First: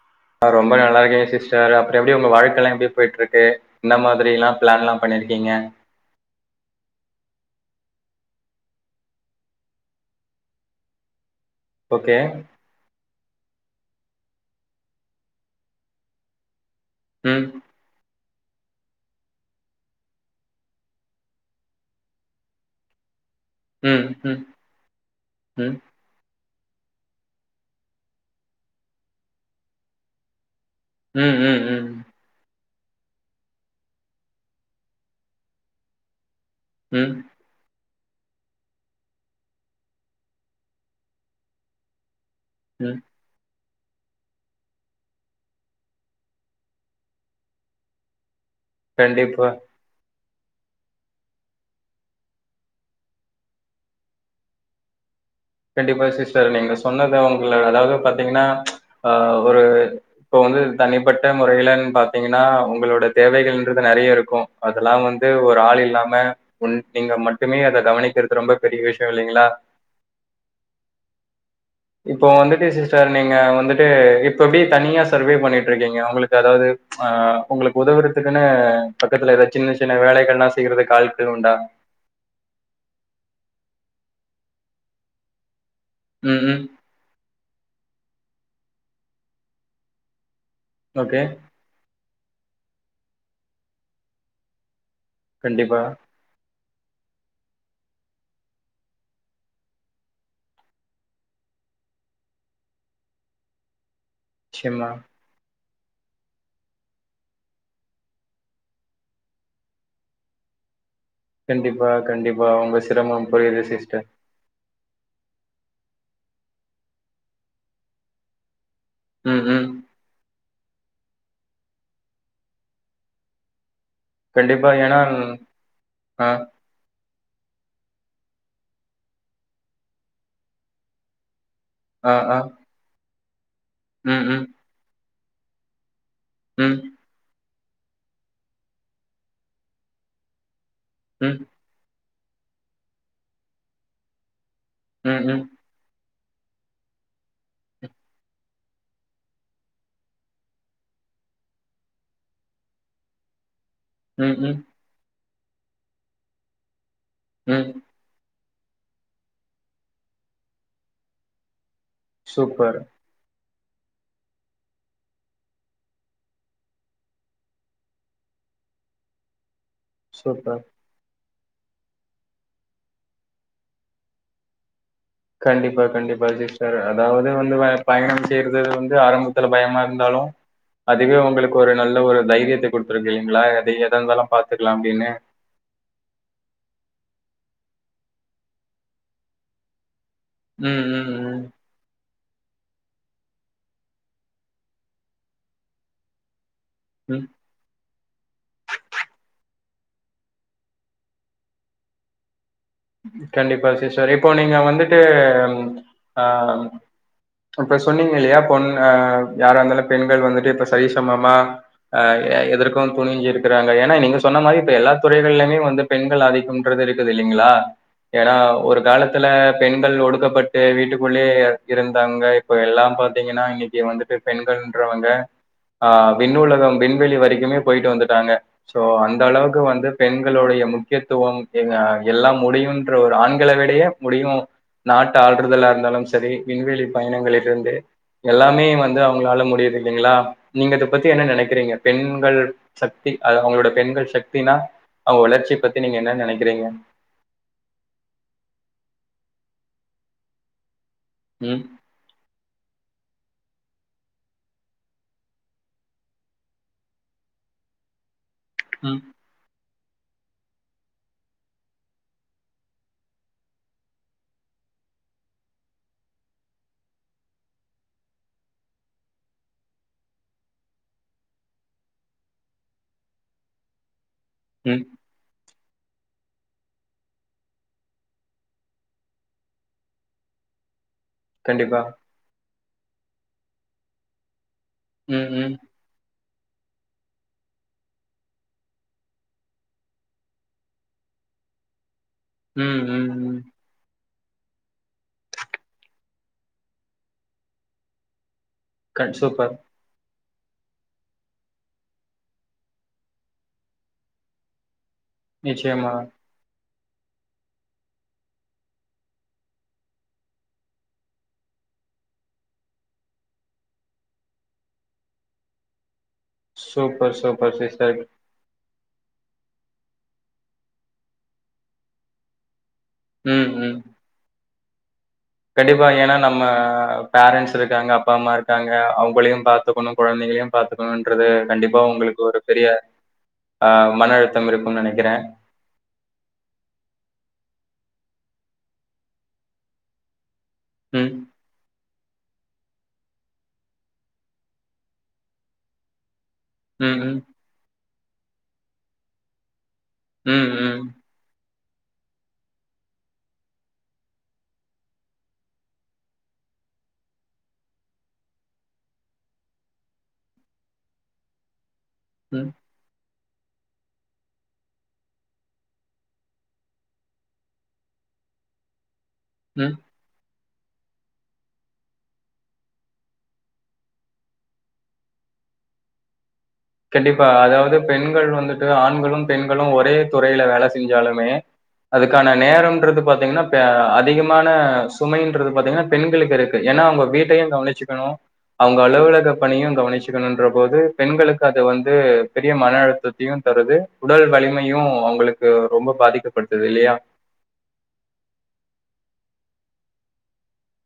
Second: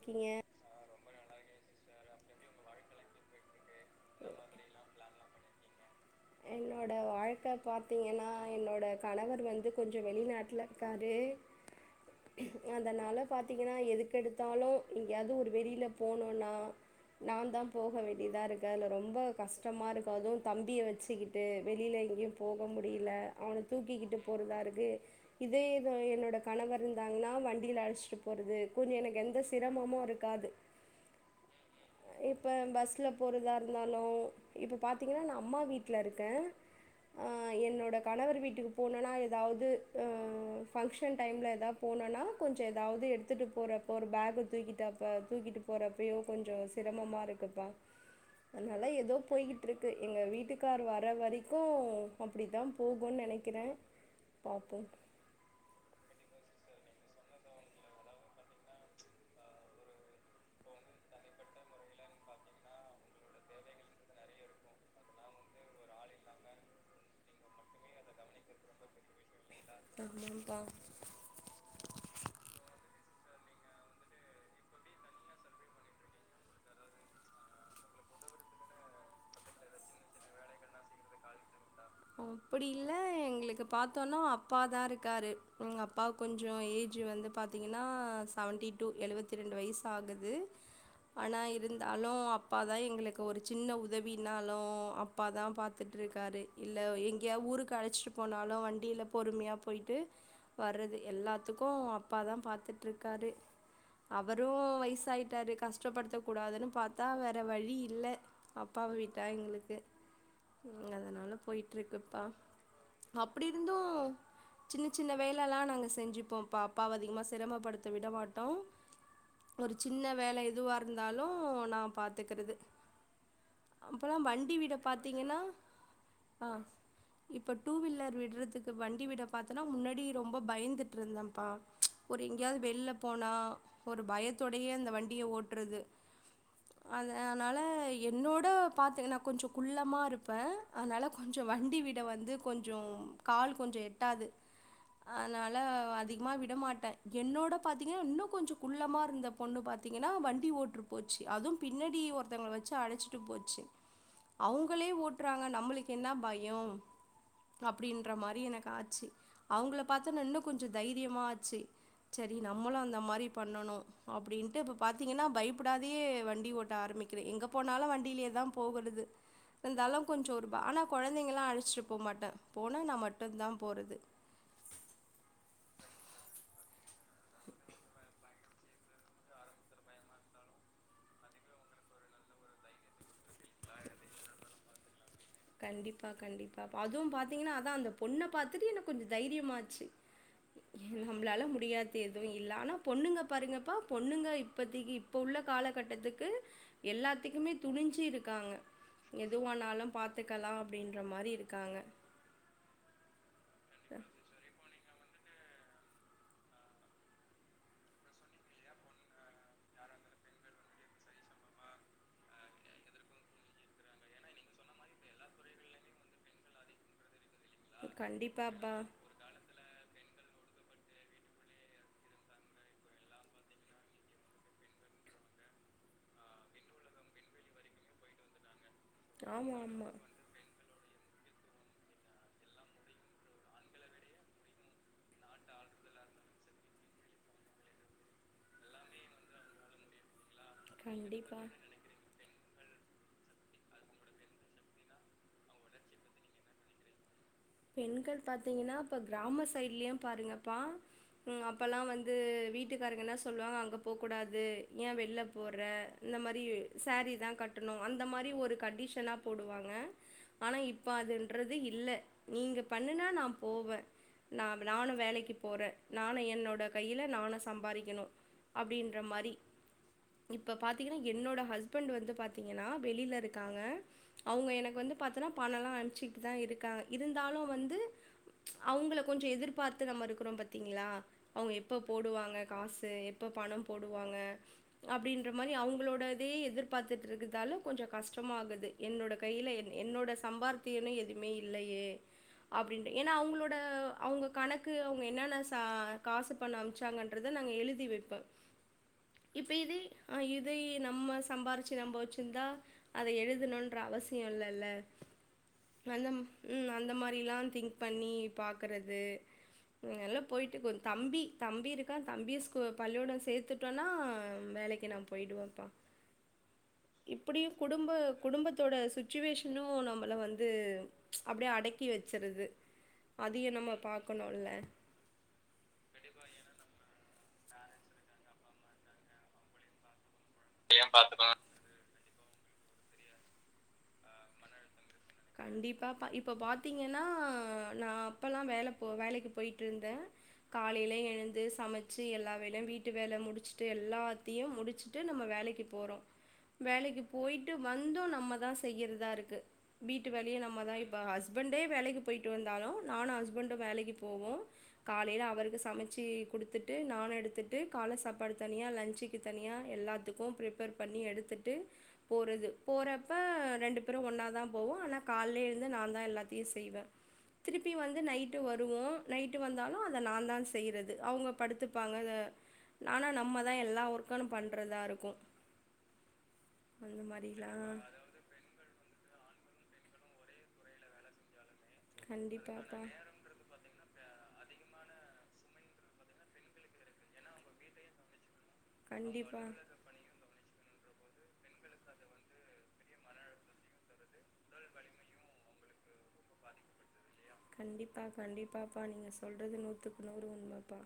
க்கீங்க ஆ ரொம்ப நல்லா இருக்கே சிஸ்டர் அப்புறோ எப்டி உங்க வாழ்கைல்லா எப்டி போய்ட்டு இருக்கு என்ன மாதிரி எல்லா ப்ளன்ல்லா பண்ணிருக்கீங்க என்னோட வாழ்க்க பாத்தீங்கன்னா என்னோட கணவர் வந்து கொஞ்சோ வெளிநாட்ல இருக்காரு ஓகே அதனால பாத்தீங்கன்னா எதுக்கெடுத்தாலு எங்கேயாது ஒரு வெளில போணுன்னா ம். நாந்தா போக வேண்டியதா இருக்கு அதில ரொம்ப கஷ்டமாக இருக்கு அது தம்பிய வச்சு சிக்கிட்டு வெளில எங்கயு போக முடியல அவன ம். தூக்கிக்கிட்டு ம். போறதா இருக்கு இதே ம். இது என்னோட கணவர் இருந்தாங்னா வண்டில அழச்சிட்டு போறது கொஞ்சோ எனக்கு எந்த சிரமமு இருக்காது ம் ம் ம் இப்ப பஸ்ல போறதா இருந்தாலு இப்ப பாத்தீங்கன்னா நா அம்மா வீட்ல இருக்க ம் அ என்னோட கணவர் வீட்டுக்கு போனன்னா ஏதாவது அ ஃபங்க்ஷன் டைம்ல ஏதா போனனா கொஞ்ச ம். ஏதாவது எடுத்துட்டு போறப்ப ஒரு பேக்க தூக்கிட்டப்ப தூக்கிட்டு போறப்பயோ கொஞ் சோ சிரமமா இருக்குப்பா அதனால ஏதோ கண்டிப்பா. போய்கிட்ருக் கு எங்க வீட்டுக்கார் வர வரைக்கு அப்டித்தா போகுன் நெனைக்கிற பாப்போ கண்டிப்பா சிஸ்டர் நீங்க சொன்னது உங்கள அதாவது பாத்தீங்கன்னா அ ஒரு இப்போ வந்து தனிப்பட்ட முறையிலன் பாத்தீங்கன்னா உங்களோட தேவைகள்ன்றநு நறைய இருக்கு அதெல்லா வந் து ஒரு ஆள் இல்லாம உன் நீங்க மட்டுமே அத கவனிக்கிறது ரொம்ப பெரிய விஷயோ இல்லைங்களா தந்தேபா இப்ப வந்துட்டு சிஸ்டர் நீங்க வந்துட்டு இப்ப எப்டி தனியா சர்வே பண்ணிட்ருக்கீங்க உங்களுக்கு அதாவது ஆ உங்களுக்கு உதவுறதுக்குன்னு பக்கத்துல ஏதோ சின்ன சின்ன வேலைகள்ல்லா செய்றதுக்கு ஆள்கள் உண்டா அப்படி இல்ல எங்களுக்கு பார்த்தோன்னா அப்பா தா இருக்காரு எங்கள் அப்பா ம், கொஞ்சோ ம். ஏஜ் ச்சு வந்துப் பாத்தீங்கின்னா செவன்டி டூ எழுவத்திரெண்டு வயிசாகுது ஓகே. ஆனா இருந் தாலோ அப்பாதா எங்குளுக்கு ஒரு சின்ன உதவின்னாலு அப்பாதாம் கண்டிப்பா. பாத்துட்ருக்காரு இல்ல எங்யா ஊருக்கு அழச்சிடு போனாலு வண்டில பொறுமியா போயி்ட்டு வர்றது எல்லாத்துக்கு அப்பாதாம் பாத்துட்ருக்காரு அவரு நிச்சயமா. வயிசாயிட்டாரு கஷ் ஷ்டப்படுத்தக் கூடாதுனுப் பாத்தா வேற வழி இல்ல அப்பாவ விட்டா எங்ளுக்கு ம் அதனாலப் கண்டிப்பா, போயிட்ருக்குப்பா கண்டிப்பா. உங்க சிரமம் அப்புடி புரியுது இருந்து சிஸ்டர். சின்ன சின்ன வேலல்லா நாங்க செஞ்சிப்போம் இப்ப அப்பாவ அதிகமா சிரமப்படுத்த விடமாட்டோ ம், ம். ஒரு சின்ன வேல எதுவா இருந்தாலு நா பாத்துகிறது அம்பலாம் வண்டி கண்டிப்பா. விடப் ஏன்னா பாத்தீங்கினா ஆ இப்ப டூ வீலர் விட்றதுக்கு வண்டி விடப் பாத்தனா முன்னாடி ரொம்ப பயந்துட்ருந்தேம்ப்பா ஆ, ஒரு ஆ. எங்கியாவது வெள்லப் போனா ஒரு ம், ம், பயத்தோடையே அந்த வண்டிய ஓட்றது ம், அத அன்னால என்னோட பாத்துக நா கொஞ்சோ குள்ளமாருப்பே அதனால ம், கொஞ்சோ வண்டி விட வந்து கொஞ்சோம் கால் கொஞ்சோ எட்டாது ம், ம், அதனால அ அதிகமா விட மாட்டே என்னோடப் பாத்தீங்கனா இன்னு கொஞ்சோ குள்ளமா இருந்த பொண்ணு பாத்தீங்கனா வண்டி ஓட்ருப் போச்சி அதும் பின்னாடி ஒருத்தவங்ள வெச்சு அழச்சிட்டு போச்சி ம், ம், அவுங்களே ஓட்றாங்க நம்மளுக்கு என்னா பயோ ம். அப் பிடின்ற மாரி எனக்கு ஆச்சி அவுங்ளப் பாத்து நா இன்னு கொஞ்சோ தைரியமா ஆச்சி சரி நம்மளு சூப்பர், அந்த மாரிப் பண்ணணு அப்டின்ட்டு இப்போ பாத்திங்கன்னா பயிப்படாதியே வண்டி ஓட்ட ஆரம்பிக்கிறே எங்கப் போனாலு வண்டிலியேதாம் போகறது இருந்தாலு கொஞ்சோ ஒருப சூப்பர். ஆனாக் கொழந்தைங்கெல்லா அழச்ட்டு போமாட்டே போனா நா மட்டுந்தா போறது கண்டிப்பா கண்டிப்பா சிஸ்டர் அதாவது வந்துவ பயணம் செய்றது வந்து ஆரம்பத்துல பயமா இருந்தாலு அதுவே உங்களுக்கு ஒரு நல்ல ஒரு தைரியத்தை குடுத் துருங் இல்லிங்ளா எதை எதா இந்தாலும் பாத்துகுலா அப்டினு கண்டிப்பா கண்டிப்பாபா அதுவும் பாத்தீங்கினா அதா அந்த பொண்ணப் பாத்துட்டு எனக் கொஞ்சோ தைரியமாச்சு ம், எ ம், நம்ளால முடியாத் து எதுவு இல்ல ஆனாப் பொண்ணுங்க பாருங்கப்பா பொண்ணுங்க இப்பத்திகு இப்ப உள்ள காலகட்டத்துக்கு ம், ம். எல்லாத்துக்குமே துணிஞ்சி இருக்காங்க எதுவானாலும் பாத் க்கலா அப்டின்ற மாரி இருக்காங்க கண்டிப்பா சிஸ்டர் இப்போ நீங்க வந்துட்டும் அம் இப்ப சொன்னீங்க இல்லியாப் பொண் அ யாரா இருந்தாலும் பெண்கள் வந்துட்டு இப்ப சரி சமமா ஆ எ எதற்குவுந் துணிஞ்சிருக்கறாங்க எனாய் நீங்க சொன்னமாரி இப்ப எல்லாத் துறைகள்லயுமே வந்துப் பெண்கள் ஆதிக்கும்ன்றது இருக்குது இல்லிங்கிளா ஏனா கண்டிப்பாப்பா ஒரு காலத் த்துல பெண்கள் ஒடுக்கப்பட்டு வீட்டுக்குள்ளே அட் இருந்தாங்க இப்ப எல்லாம் பாத்தீங்கினா இன்னைக்கி வந்துட்டு பெண்கள்ன்றவங்க ஆ விண்ணுலகம் விண்வெளி வரிக்குமே போயிட்டு வந்துட்டாங்க சோ ஆமா அந்தளவுக்கு ஆமா வந்து பெண்களுடைய முக்கியத்துவம் அ எல்லாம் முடியுன்ற ஒரு ஆண்கள விடையே முடியு நாட்ட ஆள்ருதலா இருந்தாலும் சரி விண்வெளிப் பயணங்களருந்தே எல்லாமே வந்து அவுங்ளால முடியிது இல்லிங்ளா நீங்க இதப் பத்தி என்ன கண்டிப்பா நெனைக்கிறீங்க பெண்கள் சக்தி அத அவுங்களோடப் பெண்கள் சக்தினா அவு வளர்ச்சியப் பத்தி நீங்க என்னா நெனைக்கிறீங்க பெண்கள் பாத்தீங்கினா இப்ப கிராம சைட்லியும் பாருங்கப்பா ம் அப்பல்லா வந் து வீட்டுக்காரங்க என்னா சொல்வாங்க அங்கப் போக்கூடாது ஏ வெள்லப் போர்ற இந்த மாரி சாரிதாங் கட்டணு அந்த மாரி ஒருக் ம், கண்டிஷனா போடுவாங்க ஆனா இப் அதுன்றுது இல்ல நீங்க பண்ணுனா நா போவே நாமி நானு வேலைக்கி போறே நானு என்னோட கையில நானு சம்பாரிக்கணு அப்டின்ற மாரி இப்ப பாத்தீங்கினா என்னோட ஹஸ்பண்ட் வந்து பாத்தீங்கின்னா வெளில இருக்காங்க அவ்ங்கு எனக் ம். வந்து பாத்தனா பணலா அன்ச்சிட்டு தா இருக்காங்க இருந்தாலு வந்து அவ்ங்கள கொஞ்சு எதிர்பார்த்து நம்ம இருக்குறோம் பாத்தீங்ளா அவ்ங்க எப்போ கண்டிப்பா. போடுவாங்க காசு எப்ப பணம் போடுவாங்க ம், அப்டின்ற மாரி ம், அவ்ங்ளோடத் தே எதிர்பார்த்துட்ருக்குதால கொஞ்சு கஷ்டமாகுது என்னோட கையில என் என்னோட சம்பார்த்தியனு எதுமே இல் இல்லையே ம், அப்டின்னு ஏன்னா ம், ம். அவ்ங்ளோட அவ்ங்க கணக்கு அவ்ங் என்னென்ன சா காசு பண்ண அம்ச்சாங்கன்றத நாங்க எழுதி வெப்ப கண் இப் சூப்பர். இதே ஆ இதையே நம்ம சம்பாரிச்சி நம்போ வச்சிந்தா அத எழுதணுன்ற அவசியோ இல்லல்ல நிச்சயமா. அந்தம் ம் அந்த மாரிலா திங்க் பண்ணி பாக்கறது எ நல்லா போய்ட்டு கொன் தம்பி தம்பி இருக்கா தம்பிய ஸ்கூ பள்ளியோடம் சேத்துட் ட்டொனா வேலக்கி நா போய்டுவம்ப்பா சூப்பர், இப்புடியு சூப்பர் குடும்பு சிஸ்டர். குடும்பத்தோட சுச்சுவேஷனு நம்மள வந்து அப்டே அடக்கி வெச்சுருது ம், அதையு நம்ம ம். பாக்கணுல கண்டிப்பா ஏன்னா நம்ம பேரண்ஸ் இருக்காங்க அப்பா அம்மார் ட்டாங்க அவ்ங்களையு பாத்துக்கணு குழந்தைகளையு பாத்துக்கணுன்றது கண்டிப்பா உங்களுக்கு ஒரு பெரிய ஆ மன அழுத்தம் இருக்கு நெனைக்கிறே கண்டிப்பாப்பா இப்போ பாத்தீங்கன்னா நா அப்பல்லா வேல போ வேலைக்கு போய்ட்ருந்தே காலைலே ம், எழுந்து சம ச்சி எல்லா வேலையும் வீட்டு வேல முடிச்சுட்டு எல்லாத்தையு முடிச்சுட்டு நம்ம வேலைக்கி போறோ ம், வேலைக்கி ம், போய்ட்டு வந்து நம்ம தா செய்யிறதா இருக்கு வீட்டு வேலையு ம், நம்ம ம், தாய் பா ஹஸ்பண்டே வேலைக்கு போய்ட்டு வந்தாலு நானு ஹஸ்பண்டு வேலைக்கி போவோ காலைல அவருக்கு சமச்சி குடுத்துட்டு நான் எடுத்துட்டு கால சாப்பாடு தனியா லன்ச்சிக் ஹி தனியா எல்லாத்துக்கு ப்ரிப்பேர் பண்ணி எடுத்துட்டு போறது ம், போறப்ப ரெண்டு பேரு ஒன்னா தாம் போவோ ஆனா கால்ல எழுந்து நான் தா எல்லாத்தையு செய்வே திருப்பி வந்து நைட்டு வருவோ நைட்டு ம். வந்தாலு அத நான் தா செய்றது அவ்ங்க படுத்துப்பாங்க அத நானா நம்ம தா எல்லா ஒர்க்கு நம் பண்றதா ருக்கு கண்டிப்பா மாரிலாம் அதாவ்து பெண் ண்கள் வந்துட்டு ஆண்களும் பெண்களு ஒரே துறைய்ல வேல செஞ்சாலுமே அதுக்கான கண்டிப்பாப்பா. நேரன்றது பாத்தீங்கன்னப் ப அதிகமான சுமைன்றது பாத்தீங்கன்னா பெண்களுக்கு இருக்கு ஏன்னா அவ்ங்க வீட்டையு கவனிச்சுக்கணு அவ்ங் அலுவலக கண்டிப்பா. பணியு கவனிச்சுக்கணுன்ற போது பெண்களுக் அத வந்து பெ ரிய மன அழுத்தத்தையு தருது உடல் வலிமையு அவ்ங்களுக்கு ரொம்ப பாதிக்கப்பட்டுது இல்லையா கண்டிப்பா கண்டிப்பாப்பா நீங்க சொல்றது நூத்துக் நூறு உண்மப்பா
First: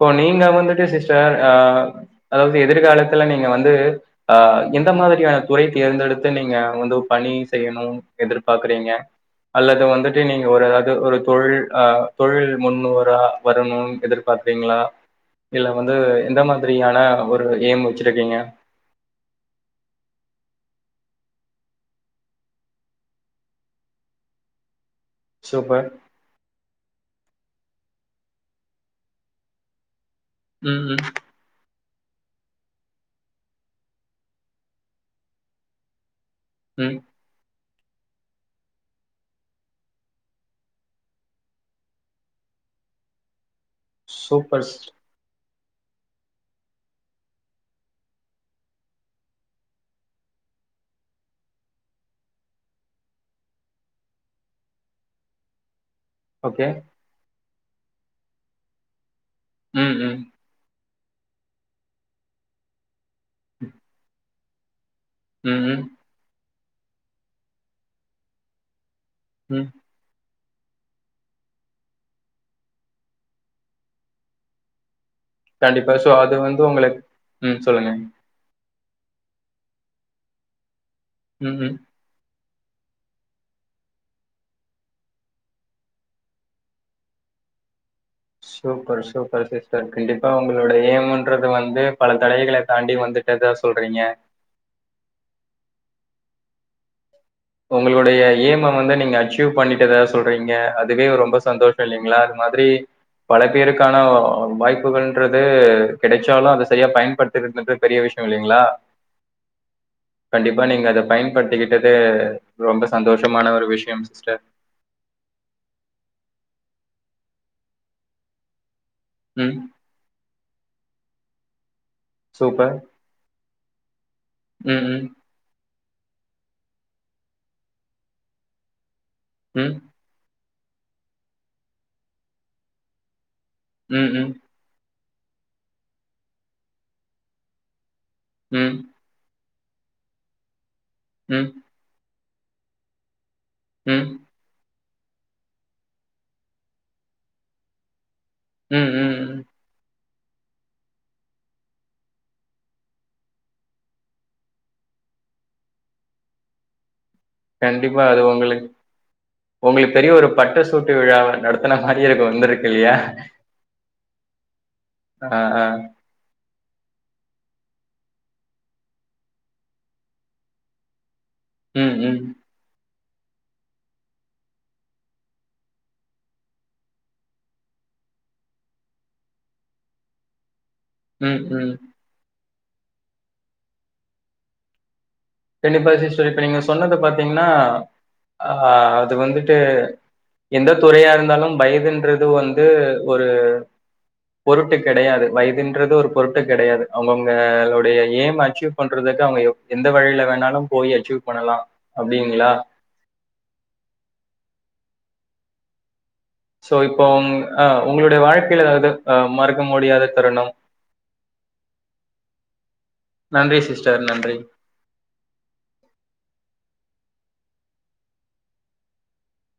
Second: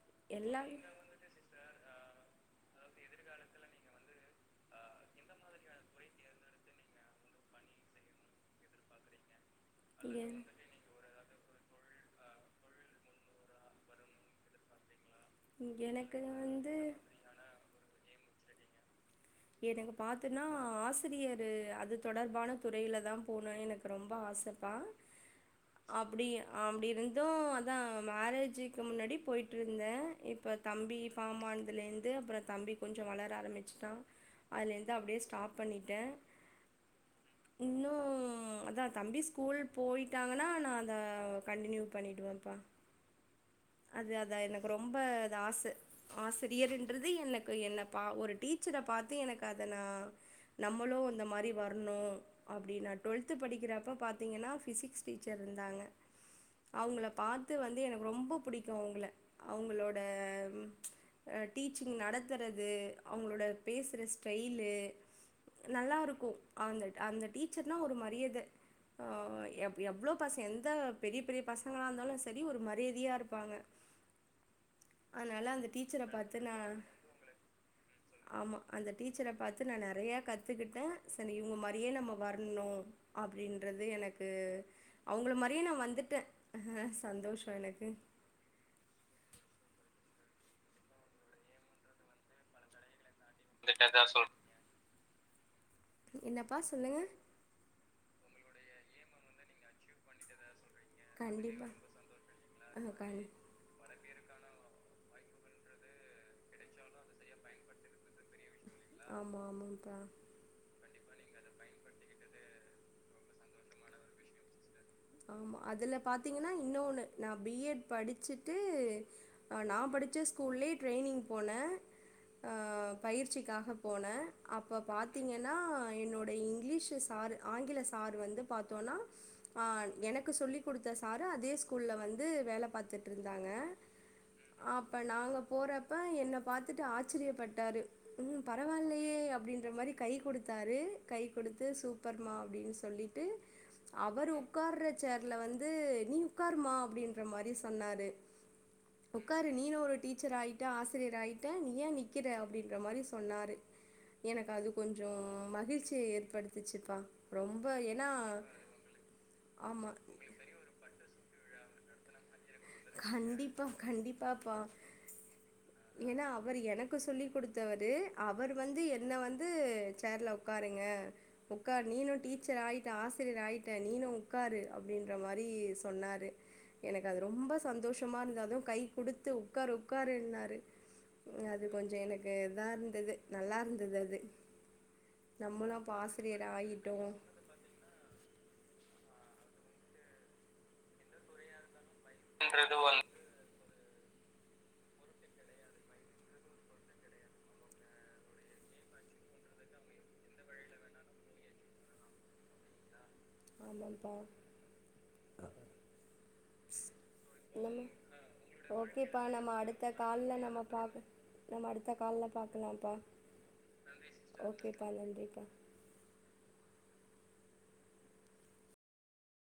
போ நீங்க எல்லா எ வந்துட்டு சிஸ்டர் ஆ அதாவ்து எதிர்காலத்துல நீங்க வந்து அ எந்த மாதிரியான துறை தேர்ந்தெடுத்து நீங்க வந்து பணி செய்யணு எதிர்பாக்குறீங்க அல்லது வந்துட்டு நீங்க ஒரு அது ஒரு தொல் அ தொழில் முன்னோரா வரணுன் எதிர் பாத்தீங்ளா இல்ல வந்து எனக்கு எந்த வந்து மாத்ரியான ஒரு ஏம் வச்சிருக்கீங்க எனக்கு பாத்துன்னா ஆசிரியரு அது தொடர்பான துறையில தா போணு எனக்கு ரொம்ப ஆச ப்பா சூப்பர். அப்டி அப்டி இருந்து அதா மேரேஜுக்கு முன்னாடி போய்ட்ருந்த இப் இப்போ ம், ம், தம்பி பார்மானதுலருந்து அப்றோ தம்பி கொஞ்சோ வளர ஆரம்பிச்ட்டா அதுலருந்து அப்டியே ஸ்டாப் பண்ணிட்ட ம் இன்னு அதா தம்பி ஸ்கூல் போயிட்டாங்கன்னா நா அத கண்டினியூ பண்ணிடுவம்ப்பா அதா அதா சூப்பர் எனக்கு ஸ் ரொம்ப அது ஆச ஆசிரியர்ன்றது எனக்கு என்ன பா ஒரு டீச்சர பாத்து எனக்கு அத நா நம்மளு அந்த மாரி வர்ணு அப்டி நா டுவெல்த் படிக்கறப்ப பாாத்தீங்கன்னா பிசிக்ஸ் டீச்சர் இருந்தாங்க ஓகே. அவங்கள பாத்து வந்து எனக்கு ரொம்ப புடிக்கு அவுங்கள ம், அவங்களோட ம், அ டீச்சிங் நடத்தறது அவங்களோட பேசுர ஸ் டைலு ம், ம், நல்லாருக்கு அந்த அந்த டீச்சர்னா ஒரு மரியத ஆ ம். எவ் எவ்ளோ பச எந்த பெரிய பெரிய பசங்களா இருந்தாலு சரி ஒரு மரியதையா இருக் பாங்க அதனால அந்த கண்டிப்பா. டீச்சர ஸோ அது பாத்து நா வந்து உங்களுக்கு ம் சொல்லுங்க. ஆமா அந்த டீச்சர பாத்து நா நெறைய கத்துகிட்ட சரி ம், இவங்க ம். மாரியே நம்ம வர்ணு அப்டின்றது எனக்கு அவுங்கள மாறியே நா வந்துட்ட சந்தோஷோ எனக்கு சூப்பர் சூப்பர் சிஸ்டர் கண்டிப்பா உங்களோட ஏய்ம்ன்றது வந்து பல தடைகள தாண்டி வந்து என்னப்பா சொல்லுங்க உங்களுடைய ஏய்ம வந்து நீங்க அச்சீவ் பண்ணிட்டதா சொல்றீங்க அதுவே ரொம்ப கண்டிப்பா சந்தோஷோ இல்லீங்ளா அது மாதிரி ஆ கண் பல பேருக்கான வாய்ப்புகள்ன்றது கிடைச்சாலு அத சரியா பயன்படுத்திகறதுன்றது பெரிய விஷ்யோ இல்லீங்ளா ஆமா ஆமாப்பா கண்டீப்பா நீங்க அத பயன்படுத்திக்கிட்டது ரொம்ப சந்தோஷமான ஒரு விஷ்யம் சிஸ்டர் ஆமா அதுல பாத்தீங்கன்னா இன்னொன்னு நா பி எட் படிச்சு ட்டு ம். நா படிச்ச ஸ்கூல்லே ட்ரெய்னிங் போன ஆ சூப்பர். பயிற்சிக்காக போன அப்ப ம், ம், பாத்தீங்க ன்னா என்னோட இங்லீஷ்ஷு சார் ஆங்கில சார் வந்து பாத்தோன்னா ஆ ம், எனக்கு சொல்லி குடுத்த சாரு அதே ஸ்கூல்ல வந்து வேல பாத்துட்ருந்தாங்க ம் ம் அப்ப நாங்க போறப்ப என்ன பாத்துட்டு ஆச்சிரியப்பட்டாரு ம் பரவால்லயே அப்டின்ற மாரி கை குடுத்தாரு கை ம், குடுத்து சூப் ப்ர்மா அப்டின்னு சொல்லிட்டு ம், அவரு உக்கார்ற சேர்ல வந்து நீ உக்காருமா அப்படின்ற மாரி சொன்னாரு ம் ம் ம். உக்காரு நீனு ஒரு டீச்சர் ஆயிட்ட ஆசிரியர் ஆயிட்ட நீ ஏ நிற்கற அப்டின்ற மாரி சொன்னாரு எனக்கு அது கொஞ்சோ மகிழ்ச்சிய ஏற்படுத்துச்சுப்பா ரொம்ப கண்டிப்பா ஏன்னா அது உங்களுக்கு ஆமா. உங்களுக்கு பெரிய ஒரு பட்டு சூட்டு விழாவ நடத்தன மாரி இருக்கு வந்துருக்கு இல்லியா ப்பா கண்டிப்பாப்பா ஆ ஆ ஏன்னா அவரு எனக்கு சொல்லி கொடுத்தவரு அவர் வந்து என்ன வந்து சேர்ல உக்காருங்க உக்கார் ம், நீனு ம், டீச்சர் ஆயிட்ட ஆசிரியர் ஆயிட்ட நீனு உக்காரு அப்டின்ற மாரி சொன்னாரு எனக்கு அது ரொம்ப சந்தோஷமா இருந்த அதுவு கை குடுத்து உக்காரு உக்காருன்னாரு ம், அது ம். கொஞ்ச எனக்கு இதாயிருந்தது நல்லா இருந்துது அது நம்மளு அப்ப ஆசிரியர் ஆகிட்டோ என்ன ஆ அது வந்துட்டு எந்த துறையா இருந்தாலும் வயதுன்றது வந்து ஒரு பொருட்டு கெடையாது வயதுன்றது ஒரு பொருட்டு கெடையாது அவுங்கவுங்களுடைய ஏம் அச்சிவ் பண்றதுக்கு அவுங்க எவ் எந்த வழியில வேணாலும் போயி அச்சீவ் பண்ணலா அப்டிங்களா ஆமாம்ப்பா ஆ ஸோ இப்போ உங் அ நம்ம உங்களுடைய வாழ்க்கையில ஏதாவது அ ஓகேப்பா நம்ம மறக்க அடுத்த முடியாத கால்ல தருணம்? நம்ம பாக்க நம்ம அடுத்த கால்ல பாக்கலாம்பா நன்றி சிஸ்டர். நன்றி. ஓகேப்பா நன்றிப்பா